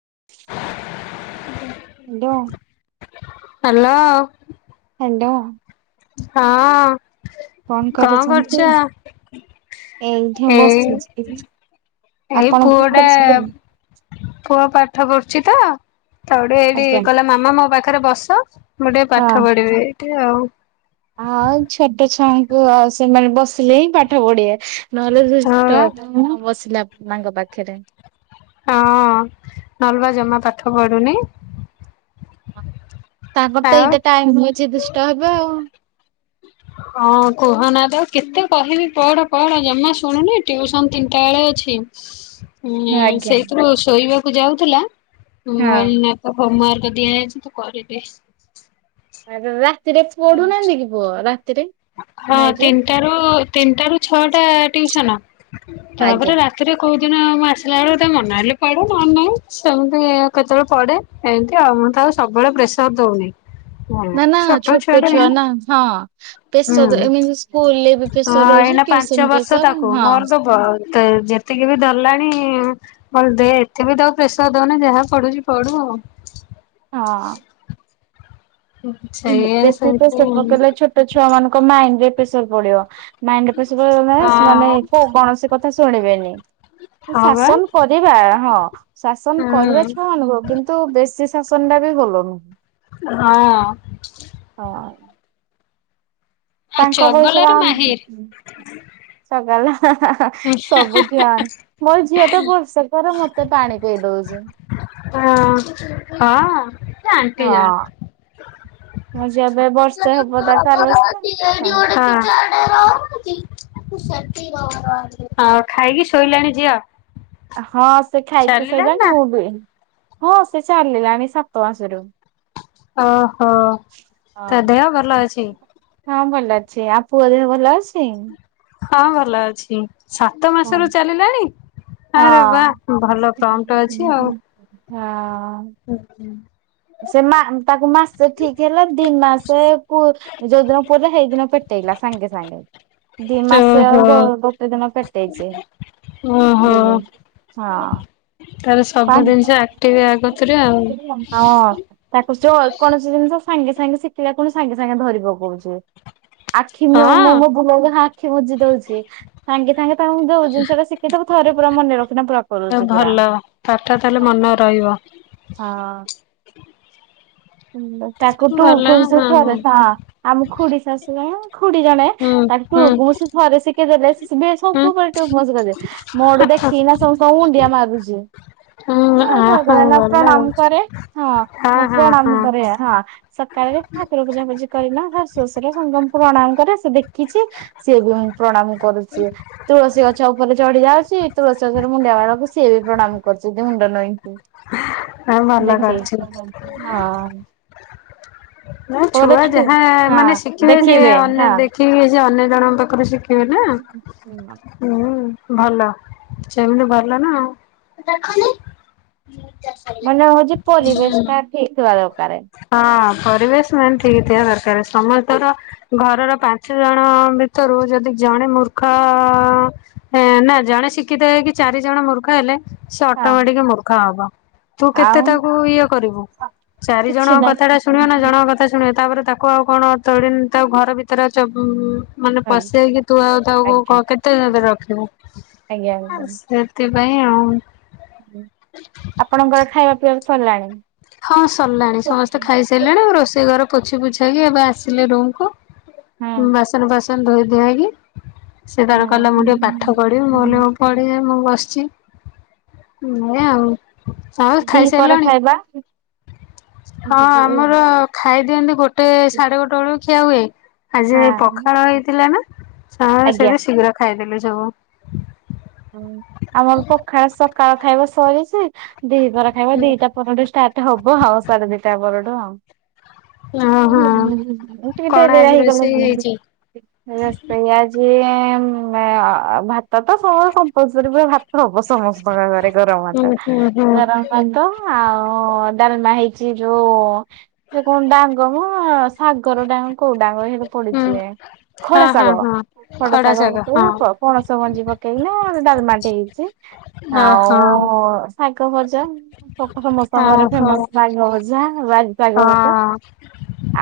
[inaudible] [unintelligible] Hello. Hello. ହଁ। କଣ କରୁଛନ୍ତି? ଏଇଠି ଏଇ ବସିଛି। ଏଇ ଆପଣ କଣ ପୁଅଟା କରୁଛନ୍ତି? ପୁଅ ପାଠ ପଢୁଛି ତ ତାକୁ ଏଇଠି ଆଜ୍ଞା କଲା ମାମା ମୋ ପାଖରେ ବସ। ମୁଁ ଟିକେ ପାଠ ହଁ ପଢିବି ଏଇଠି ଆଉ ଆଉ ଛୋଟ ଛୁଆଙ୍କୁ ଆଉ ସେମାନେ ବସିଲେ ହିଁ ପାଠ ପଢେ ନହେଲେ ହଁ ଦୁଷ୍ଟ ବା ହେବେ। ବସିଲା ମାଙ୍କ ପାଖରେ ହଁ ନହେଲେ ଜମା ପାଠ ପଢୁନି। ତାଙ୍କର ତ ଆଉ ଏଇତ ଟାଇମ୍ ହଉଛି ଦୁଷ୍ଟହେବେ ଆଉ ହଁ କୁହନା ତ କେତେ କହିବି ପଢ ପଢ ଜମା ଶୁଣୁନି ଟ୍ୟୁସନ୍ ତିନିଟା ବେଳେ ଅଛି। ଉଁ ଆଜ୍ଞା ସେଇଥିରୁ ଶୋଇବାକୁ ଯାଉଥିଲା। ହଁ ନା ତ ହୋମମାର୍କ ଦିଆଯାଇଛି ତୁ କରିଦେ ରାତିରେ ପଢୁନାହାନ୍ତି କି ପୁଅ ରାତିରେ ନାଇଯେ ତିନିଟା ରୁ ଛଅଟା ଟିସନ୍ ତାପରେ ଆଜ୍ଞା ରାତି ଏରେ କଉଦିନ ମୁଁ ଆସିଲା ବେଳକୁ ତ ମନ ହେଲେ ପଢେ ନହେଲେ ନାହିଁ। ସେମିତି କେତେବେଳେ ପଢ଼େ ଏମତି ଆଉ ମୁଁ ତ ଆଉ ସବୁବେଳେ ପ୍ରେସର ଦଉନି। ହୁଁ ନା ନା ଛୋ ଛୋଟ ଛୁଆ ନା ହଁ ହୁଁ ପ୍ରେସର ଏମିତି ସ୍କୁଲ୍ ରେ ପ୍ରେସର ହଁ ରହୁଛି ଏଇନା ଟିୟୁସନ ପାଞ୍ଚ ବର୍ଷ ତାକୁ ମୋର ତ ଯେତିକି ବି ଧରିଲାଣି ଦେ ଏତେ ବି ପ୍ରେସର ଦଉନି ଯାହା ପଢୁଛି ପଢୁ ଆଉ। ହଁ। ସେଇଆ ବେଶୀ ସେମିତି ପେସର ପକେଇଲେ ଛୋଟ ଛୁଆ ମାନଙ୍କ ମାଇଣ୍ଡି ରେ ପ୍ରେସର ପଡିବ ମାଇଣ୍ଡି ରେ ପ୍ରେସର ପଡିବ ହଁ ସେମାନଙ୍କୁ ଗ କଥା ଶୁଣିବେନି ହଁ ବା ଶାସନ କରିବା ହଁ ଶାସନ ହୁଁ କରିବା ଛୁଆମାନାନଙ୍କୁ କିନ୍ତୁ? ତୁ ବେଶୀ ଶାସନ ଟା ବି ଭଲ ନୁହଁ। ହଁ- ହଁ। ତାଙ୍କ ବୟସର ଚଗଲାରେ ଆମେ ମାହିର ଚଗଲା। ସବୁ ଛୋଆ ମୋ ଝିଅ ତ ବର୍ଷକ ର ମତେ ପାଣି ପିଆଇ ଦଉଛି। ହଁ ହଁ ହଁ ଆଣ୍ଟି ମୋ ଝିଅ ଯାଆନ୍ତି। ଏବେ ବର୍ଷେ ହବ ତାକୁ ଆର ଠି ବର୍ଷ [unintelligible] ହଁ ଖାଇକି ଶୋଇଲଣି ଝିଅ ହଁ ସେ ଖାଇକି ଚାଲିଲାଣି ଶୋଇଲାଣି ନା ମୁଁ ବି ହଁ ସେ ଚାଲିଲାଣି ସାତ ମାସରୁ ଓହୋ ତା ହଁ। ଦେହ ଭଲ ଅଛି। ହଁ ଭଲ ଅଛି ଆ ପୁଅଦିହ ଭଲ ଅଛି। ହଁ ଭଲ ଅଛି। ସାତ ହଁ। ମାସରୁ ଚାଲିଲାଣି ଆରେ ବା ହଁ ଭଲ ପ୍ରଣ୍ଟ ଅଛି ଆଉ ହଁ! ଆଛା [unintelligible] ସେ ମା ତାକୁ ମାସେ ଠିକ୍ ହେଲା ଦି ମାସେ କୁ ଯଉ ଦିନ ପୁରିଲା ସେଇ ଦିନ ପେଟେଇଲା ସାଙ୍ଗେ ସାଙ୍ଗେ ଦି ମାସ ଓହୋ ହବ ଗୋଟେ ଦିନ ଫେଟେଇଛି ଓହୋ ହଁ ତାହେଲେ ସବୁ ପାଣି ଜିନିଷ ତାକୁସ୍ୟ ଆକ୍ଟିଭ ଆ କତିରେ ଆଉ ଅକୌଣସି ଜିନିଷ ସାଙ୍ଗେ ସାଙ୍ଗେ ଶିଖିଲା ପୁଣି ସାଙ୍ଗେ ସାଙ୍ଗେ ଧରିବ କହୁଛି। ଆଖି ମୁଁ ମୁଁ ମୋ ହଁ ବୁଲେଇଲେ ଆଖି ବୁଜି ଦଉଛି। ସାଙ୍ଗେ ସାଙ୍ଗେ ତାଙ୍କୁ ଯଉ ଜିନିଷଟା ଶିଖେଇଥବୁ ଥରେ ପୁରା ମନେ ରଖି ପୁରା କରୁଛି ଭଲ ପୁରା। ପାଠ ତାହେଲେ ମନେ ରହିବ। ହଁ ତାକୁ ଭଲ ଟୁକୁ ମୁଶି ସେ ହଁ ହଁ ହୁଁ ଥରେ ତ ଆମ ଖୁଡି ଶାଶୁ ଏଁ ଖୁଡି ଜଣେ ତାକୁ ହୁଁ ଟୁକୁ ମୁଷି ଥରେ ଶିଖେଇ ଦେଲେ ବି ହୁଁ। ସବୁବେଳେ ଟୁକୁ ମୁସି କରେ। ମୋଠୁ ଦେଖିକିନା ସମସ୍ତଙ୍କୁ ମୁଣ୍ଡିଆ ମାରୁଛି। ହୁଁ ଆ ହଁ ହ ନା ଭଲ ଆଉ ପ୍ରଣାମ କରେ ହଁ ମ ହଁ ହଁ ପ୍ରଣାମ କରେ ହଁ। ସକାଳେ ଠାକୁର ପୂଜା ପୂଜି କରିନ ଶାଶୁ ଶଶୁର ସଙ୍ଗମକୁ ପ୍ରଣାମ କରେ ସେ ଦେଖିଛି। ସିଏ ବି ମୁଁ ପ୍ରଣାମ କରୁଛି ତୁଳସୀ ଗଛ ଉପରେ ଚଢି ଯାଉଛି ତୁଳସୀ ଗଛରେ ମାରେ କୁ ସିଏ ବି ପ୍ରଣାମ କରିଛନ୍ତି ମୁଣ୍ଡ ନଈକି। ଆଉ ଭଲ ଦେଖିଇ କରିଛି। ହଁ। ନା ତୋର ଛୁଆ ଅଛି ଯାହା ହଁ ମାନେ ଶିଖିବେ ସେ ଦେଖିବେ ଅନ୍ୟ ହଁ। ଦେଖିବେ ଯେ ଅନ୍ୟ ଜଣଙ୍କ ପାଖରେ ଶିଖେଇିବେ ନା। ହୁଁ ଭଲ ସେମିତି ଭଲ ନା ଆଉ। ହଁ ମାନେ ହଉଛି ପରିବେଶ ଟା ଠିକ ଥିବା ଦରକାରେ। ହଁ ପରିବେଶ ମାନେ ଠିକ ଥିବା ଦରକାର ହଁ ସମସ୍ତର ଘରର ପାଞ୍ଚ ଜଣ ଭିତରୁ ଯଦି ଜଣେ ମୂର୍ଖ ଅ ଏ ନା ଜଣେ ଶିକ୍ଷିତ ହେଇକ କି ଚାରି ଜଣ ମୂର୍ଖ ହେଲେ ସେ ଅଟୋମେଟିକ ମୂର୍ଖା ହବ ତୁ କେତେ ଆଉ ତାକୁ ଇଏ କରିବୁ ଚାରି କିଛି ଜଣଙ୍କ କଥା ଟା ନାହିଁ ଶୁଣିବ ନା ଜଣଙ୍କ କଥା ଶୁଣିବ ତାପରେ ତାକୁ ଆଉ କଣ ତଡି ତା ଘର ଭିତରେ ଅଛ ଉ ମାନେ ହଁ ପଶେଇକି ତୁ ଆଉ ତାକୁ ଆଜ୍ଞା କେତେ ରଖିବୁ ଆଜ୍ଞା ଆଜ୍ଞା। ସେ ସେଥିପାଇଁ ଆଉ। ଆପଣଙ୍କର ଖାଇବା ପିଇବା ସରିଲାଣି? ହଁ ସରିଲାଣି ସମସ୍ତେ ଖାଇସାରିଲେଣି ଆ ରୋଷେଇ ଘର ପୋଛି ପୋଛା କି ଏବେ ଆସିଲେ ରୁମକୁୁ ବାସନ ବାସନ ଧୋଇ ଦିଆକି ସେ ତାର ହଁ କହିଲା ମୁଁ ଟିକେ ପାଠ ପଢ଼ିବି ମୁଁ ହଁ। କଇଲି ପଢେ ମୁଁ ବସିଛି। ନାଏ ଆଉ ଆଉ ଖାଇସାରିଲଣି? ବା ହଁ ଆମର ଖାଇ ଦିଅନ୍ତି ଗୋଟେ ସାଢ଼େ ଗୋଟେ ବେଳକୁ ଖିଆ ହୁଏ। ଆଜି ପଖାଳ ହେଇଥିଲା ନା ସମ ସେ ଆଜ୍ଞା। ଶୀଘ୍ର ଖାଇଦେଥିଲୁ ସବୁ। ଆମର ପଖାଳ ସକାଳ ଖାଇବ ସରିଛି ଦିପରା ଖାଇବ ଦିଟା ପନ୍ଦର ଷ୍ଟାର୍ଟ। ଟ ହବ ଆଉ ସାଢେ ଦିଟା ପରଠୁ ଆଉ। ଓହୋ ହଁ କଣ ଟଟବେଆ ଆଜି ଗଲା ରୋଷେଇ ହେଇଛି? [unintelligible] ରୋଷେଇଆ [unintelligible] ଯେ ଭାତ ତ ସମସ୍ତ ସରି ସରି ପୁର ଭାତ ହବ ସମସ୍ତଙ୍କ ଘରେ ଗରମ ହୁଁ ଭାତ ହୁଁ ହୁଁ ଗରମ ଭାତ ଆଉ ଡାଲମା ହେଇଛି ଯୋଉ ସେ କଣ ଡାଙ୍ଗମ ସାଗର ଡାଙ୍ଗ କୋଉ ଡାଙ୍ଗ ହେଇଟି ହୁଁ ପଡୁଛି ହେଁ ହଁ ଖଡା ହଁ ଶାଗ। ହଁ ଖଡ ଖଡା ଶାଗ ହଁ। ପକେଇ ପଣସ ମଞ୍ଜି ପକେଇକି ନା ଡାଲମାଟି ହେଇଛି। ଓହୋ ଆଉ ଶାଗ ଭଜା। [inaudible] ସମସ୍ତଙ୍କ ଘରେ ଓହୋ ଫେମସ ସାଗ ଭଜା ବାଗ ଭଜା।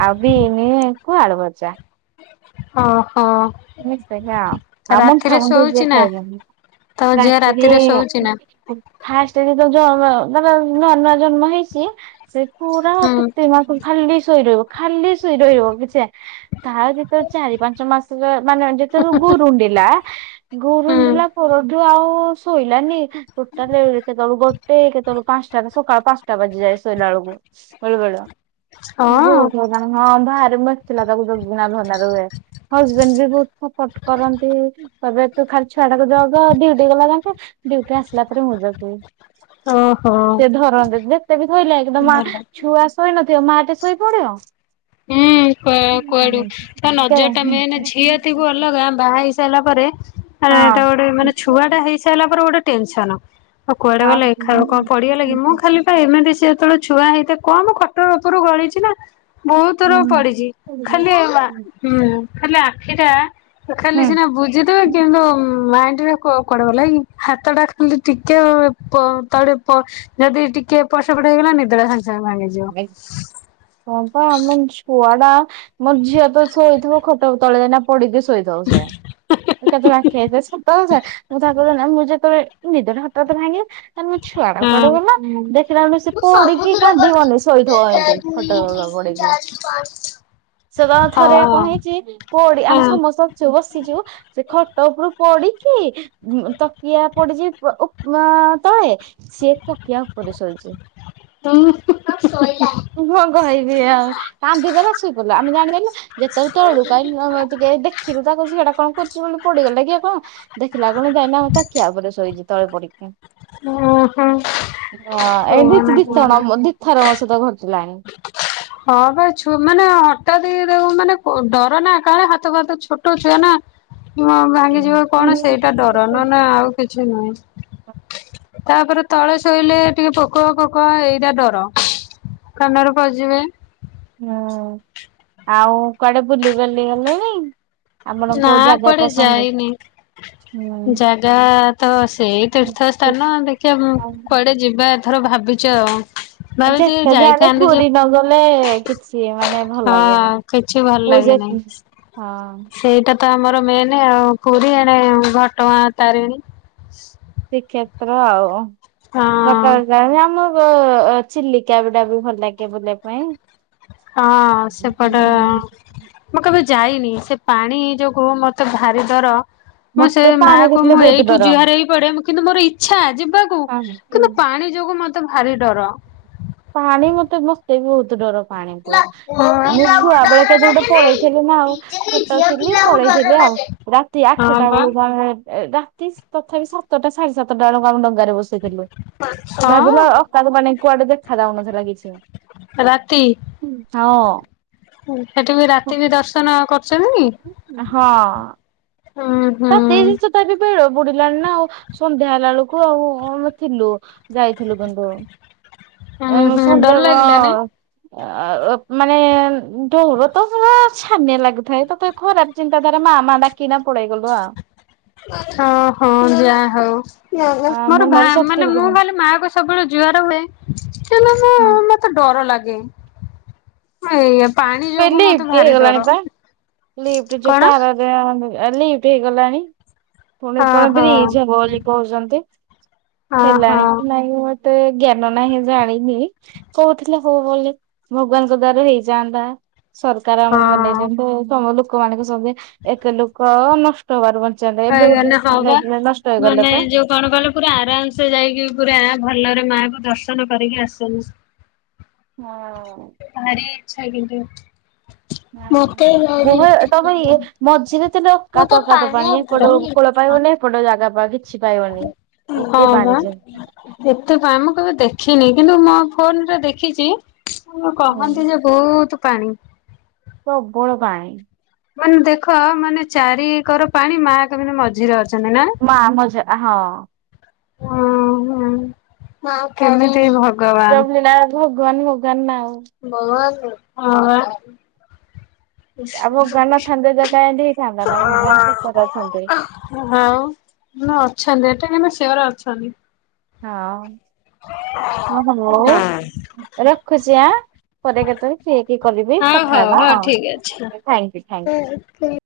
ଆଉ ବିନ କୁ ଆଳୁ ଭଜା। ହୋ ହୋ। ନିା ଆଉ ମୁଣ୍ଠାମଣ୍ଠି ଯିଏ ଶୋଉଛି ନା? ଖାଇବେନି ତୋ ଝିଅ ରାତିରେ ଶୋଉଛି ନା? [unintelligible] ଫାଷ୍ଟ ଯଦି ତ ଯବ ନୂଆ ନୂଆ ଜନ୍ମ ହେଇଛି ସେ ପୁରା ଆ ହୁଁ କେତେ ମାସ ଖାଲି ଶୋଇ ରିହିବ। ଖାଲି ଶୋଇ ରହିବ କିଛି ତା ଯେ ତ ଚାରି ପାଞ୍ଚ ମାସ ମାନେ ଯେତେ ରୋଗ ରୁଣ୍ଡିଲା ହୁଁ ଗୋରୁଣ୍ଡିଲା ପରଠୁ ଆଉ ଶୋଇଲାନି ଟୋଟାଲ କେତେବେଳକୁ ଟ କେତେବେଳେକୁ ପାଞ୍ଚଟା ନା ସକାଳ ପାଞ୍ଚଟା ବାଜି ଯାଏ ଶୋଇଲା ବେଳକୁ ବେଳୁ ବେଳୁ ବହୁ ହଁ ହଁ ବାହାରେ ବସିଥିଲା ତାକୁ ଜଗିକିନ ଧରିକିନା ରୂହେ। ହଜବେଣ୍ଡ ବି ବହୁତ ସପୋର୍ଟ କରନ୍ତି କହିବେ ତୁ ଖାଲି ଛୁଆଟାକୁ ଯଗ ଡିଉଟି ଗଲା ତାଙ୍କୁ ଡ଼ିଉଟି ଆସିଲା ପରେ ମୁଁ ଯବ ଓହୋ ସେ ଧରନ୍ତି ଯେତେ ବି ଧରଲେ ଏକଦ ମା ଭଲ। ଛୁଆ ଶୋଇ ନଥିବ ମା ଟେ ଶୋଇପଡିବ ହୁଁ କୁଆଡୁ ତ ଦେ ନଜର ଟା ମେ ଝିଅ ଥିବ ଅଲଗା ବାହା ହେଇ ସାରିଲା ପରେ ଟା ହଁ ଗୋଟେ ମାନେ ଛୁଆ ଟା ହେଇ ସାରିଲା ପରେ ଗୋଟେ ଟେନସନ। ଆଉ କୁଆଡେ ଆଉ ଗଲକି ହୁଁ। ଖାଇବା କଣ ପଢିଗଲା କି ମୁଁ ଖାଲି ଏମିତି ସେ ଯେତେବେଳେ ଛୁଆ ହେଇଥାଏ କଣ ମୁ ଖଟର ଉପରୁ ଗଳିଛି ନା ବହୁତର ପଡିଛି ଖାଲି ହୁଁ ଖାଲି ଆଖିଟା ତ ଖାଲି ହୁଁ ସିନା ବୁଜି ଦେବେ କିନ୍ତୁ ମାଇଣ୍ଡ ରେ କୁଆଡ଼େ ଗଲା କି ହାତ ଟା ଖାଲି ଟିକେ ତ ତଳେ ଯଦି ଟିକେ ଏପଟେ ସେପଟ ହେଇଗଲା ନିଦଟା ସଙ୍ଗେ ସଙ୍ଗେ ଭାଙ୍ଗିଯିବ କଣ କଣ ଆମ ଛୁଆ ଟା ମୋର ଝିଅ ତ ଶୋଇଥିବ ଖଟ ତଳେ ଦ ପଡିକି ଶୋଇଥିବ ସେ କେତେଳେ ଆଖ ସତ କଥା ବ ନା ମୁଁ ଯେତେବେଳେ ନିଦଟା ହାତାତ ଭାଙ୍ଗେ ଆରେ ମୋ ଛୁଆ ଟା କୁଆଡ଼େ ହଁ ଗଲା ଦେଖିଲା ବେଳେ କୁ ସେ ମୁଁ ପଡିକି ସବୁଥର କାନ୍ଦୁ କରିଛି ବନି ଶୋଇଥିବ ଏକା ଏମିତି ଖଟ ଦୁଇ ଉପରେ ତିନି ପଡିକି ଚାରି ପାଞ୍ଚ ସେ ତ ଥରେ ହଁ କଣ ହେଇଛି ପଡି ଆମେ ହଁ ସମସ୍ତ ବସିଛୁ ସେ ଖଟ ଉପରୁ ପଡିକି ତକିଆ ପଡିଛି ତଳେ ସିଏ ତକିଆ ଉପରେ ଶୋଇଛି। ହୁଁ ହୁ ହୁ ମୁ କଣ କହିବି ଆଉ କାନ୍ଦି ଦେବା ଶୋଇପଡ଼ିଲା ଆମେ ଜାଣିପାରଲୁ ଯେତେବେଳେ ତଳୁ କାଁ ଟିକେ ଦେଖିଲୁ ତାକୁ ଝିଅଟା କଣ କରୁଛି ବୋଲି ପଡିଗଲା କି କଣ ଦେଖିଲା କଣ ଯାଇଏନା ତଖିଆ ଉପରେ ଶୋଇଛି ତଳେ ପଡିକି। ହଁ ଓହୋ ଏଠି କୁହନା ଦି ତଣ କୁହନା। ଦିଥର ମୋ ସହ ଘଟିଲାଣି ହଁ ବା ମାନେ ହଠାତ ମାନେ ଡର ନା କାଳେ ହାତ ଫାତ ଛୋଟ ଛୁଆ ନା ଭାଙ୍ଗିଯିବ କି କଣ ହୁଁ ସେଇଟା ଡର ନା ହନେ ଆଉ କିଛି ନାହିଁ। ତାପରେ ତଳେ ଶୋଇଲେ ଟିକେ ପୋକ ପୋକ ଏଇଟା ଡର କାନରେ ପଇ ଯିବେ। ହୁଁ ଆଉ କୁଆଡେ ବୁଲି ବାଲି ଗଲେଣି। ଆପଣ ନା କୋଉ ଜାଗା କୁଆଡ଼େ ପସନ୍ଦ ଯାଇନି ହୁଁ। ଜାଗା ତ ସେଇ ତୀର୍ଥ ସ୍ଥାନ ଦେଖିବା କୁଆଡେ ଯିବା। ଥର ଭାବିଛ ଆଉ ଆଉ ଭାବିଛି ଯେତେ ଯାଲେ ଯାଇଥାନ୍ତି ଯେ ପୁରୀ ନ ଗଲେ କିଛି ମାନେ ଭଲ ଲାଗିବନି। ହଁ କିଛି ଭଲ ଲାଗିବ ନାହିଁ। ହଁ ସେଇଟା ତ ଆମର ମେନ ଆଉ ପୁରୀ ଏଣେ ଘଟଗାଁ ତାରିଣୀ। ଶ୍ରୀକ୍ଷେତ୍ର ହଁ। ଆଉ। ଆମ ଚିଲିକା ପାଟେ ବି ଭଲ ଲାଗେ ବୁଲିବା ପାଇଁ। ହଁ ସେପଟ ହୁଁ ମୁଁ କେବେ ଯାଇନି ସେ ପାଣି ଯୋଗୁ ମତେ ଭାରି ଡର ମୁଁ ସେ ମତେ ମା ପାଣି କୁ ଦେଖିଲେ ମୁଁ ବହୁତ ଏଇଠୁ ଡର ଯୁହାର ହେଇ ପଡେ କିନ୍ତୁ ମୋର ଇଚ୍ଛା ଯିବାକୁ ପାଣି କିନ୍ତୁ ପାଣି ଯୋଗୁ ମତେ ଭାରି ଡର ପାଣି ମତେ ମତେ ବି ବହୁତ ଡର। ପାଣିକୁ ପୁଅ ମୁଁ ପିଲାକୁ ଛୁଆ ବେଜେ ଡର କେଦି ଗୋଟେ ଲାଗେ ନାଇଁ ପଳେଇଥିଲି ନା ଆଉ, ନିଜେ ଛୋଟ ଝିଅ ଥିଲି ପିଲାକୁ ଡର ପଳେଇଥିଲି ଆଉ। ଲାଗେ। ରାତି ଆଠଟା ହଁ ବା ବେଳୁ ଆମେ ରାତି ତଥାପି ସାତଟା ସାଢେ ସାତଟା ବେଳକୁ ଆମେ ଡଙ୍ଗାରେ ବସେଇଥିଲୁ। ହଁ ଭାବିଲୁ ଅକାତ ପାଣି କୁଆଡେ ଦେଖ ଦେଖାଉନଥିଲା କିଛି। ରାତି। ହଁ। ସେଠ ବି ରାତି ବି ଦର୍ଶନ କରୁଛନ୍ତି? ହଁ ହୁଁ ରାତି ଜିନିଷ ତା ବି ବୁଡିଲାଣି ନା ଆଉ ସନ୍ଧ୍ୟା ହେଲା ବେଳକୁ ଆଉ ଆମେ ଥିଲୁ। ଯାଇଥିଲୁ କିନ୍ତୁ ଏ ଉୁଁ ହୁଁ ଡର ସନ୍ଧ୍ୟା ଲାଗିଲାନି? ଆଉ ମାନେ ଡୋର ତ ପୁରା ଛାନିଆ ଲାଗୁଥାଏ, ତତେ ଖରାପ ଚିନ୍ତାଧାରା ମା ମା ଡାକିନା ପଳେଇଗ [unintelligible] ହଁ ହଁ ଯାହା ହଉ, ଆ ମୋର ମନରେ ଶକ୍ତି ମାନେ ମୁଁ ପକଉଚି କହଲି ମା ଗ ସବୁବେଳେ ଜୁଆର ହୁଏ, ସେଲେ ହଁ ମତେ ଡର ଲାଗେ। ଏଇଆ ପାଣି ଯୋଗୁ ମତେ ଲିଫ୍ଟ ଭାରି ହେଇଗଲାଣି ଡର। ପା ଲିପ୍ଟ ଯୋଉ କଣ ତାର ଲିଫ୍ଟ ହେଇଗଲାଣି। ପୁଣି କଣ ଓହୋ ବ୍ରିଜ ହବ ବୋଲି କହୁଛନ୍ତି, ଓହୋ ହେଲାଣି କି ନାଇଁ ଏତେ ଜ୍ଞାନ ନାହିଁ ଜାଣିନି କହୁଥିଲେ ହବା ବୋଲି, ଭଗବାନ ଦ୍ୱାରା ହେଇଯାଆନ୍ତା ସରକାର ଆମର ହଁ। ବନେଦିଇନ୍ତୁ ତମ ଲୋକମାନଙ୍କୁ ସବୁ ଏତେ ଲୋକ ନଷ୍ଟ ହବାରୁ ବଞ୍ଚନ୍ତେ ଏବେ ଗୋଟେ ମାନେ ହଁ ପିଲା ବା ଟିଏ ନଷ୍ଟ ମାନେ ହେଇଗଲା ପା। ଯୋଉ କଣ କହିଲ ପୁରା ଆରାମ ସେ ଯାଇକି ପୁରା ଭଲରେ ମା କୁ ଦର୍ଶନ କରିକି ଆସନି। ହଁ। ଭାରି ଇଚ୍ଛା କିନ୍ତୁ। ମତେ [inaudible] ଭାରି ବହ ଇଚ୍ଛା ତମେ ଇ ଲାଗିଲାଣି ମଝିରେ ତଲେ ମତେ ଅକାତ ଅକାତ ପାଣିଆ ପାଣି ଏପଟ ଭାରି କୋଳ [inaudible] ଇଚ୍ଛା। ପାଇବନି ଏପଟେ ଜାଗା ପା କିଛି ପାଇବନି, ଏତେ ହଁ ବା ପାଣିଯେ। ଏତେ ଫାମକୁ ଦେଖିନି, କିନ୍ତୁ ମୋ ଫୋନରେ ଦେଖିଛି ହୁଁ କହନ୍ତି ଯେ ବୋହୁତ୍ ପାଣି। ପ୍ରବଳ ପାଣି। ମାନେ ଦେଖ ମାନେ ଚାରିିକର ପାଣି ମା ମା କେମିତି ମଝିରେ ଅଛନ୍ତି ନା? ମା [unintelligible] ହଁ। ହୁଁ ହଁ କେମିତି ଭଲ [unintelligible] ଭଗବାନ ଭଗବାନ ନା ଆଉ [unintelligible] ଆଉ [unintelligible] ଭଗବାନ ନଥାନ୍ତେ ତ କାଇଁ ହଉ ଏମିତି ହେଇଥାନ୍ତା ନା ମେ ଭଗବାନ ସତରେ ଅଛନ୍ତି ଏଟା କେମ ସିୟର ଅଛନ୍ତି। [unintelligible] ରଖୁଛି ଆ ପରେ କେତେବେଳେ ଫିର୍ ହେଇକି କରିବି ହଁ କଥା ହଉ ହେବା ହଉ ଆଉ। ଥାୟୁଙ୍କୁ ଥାୟୁଙ୍କୁ। ହୁଁ।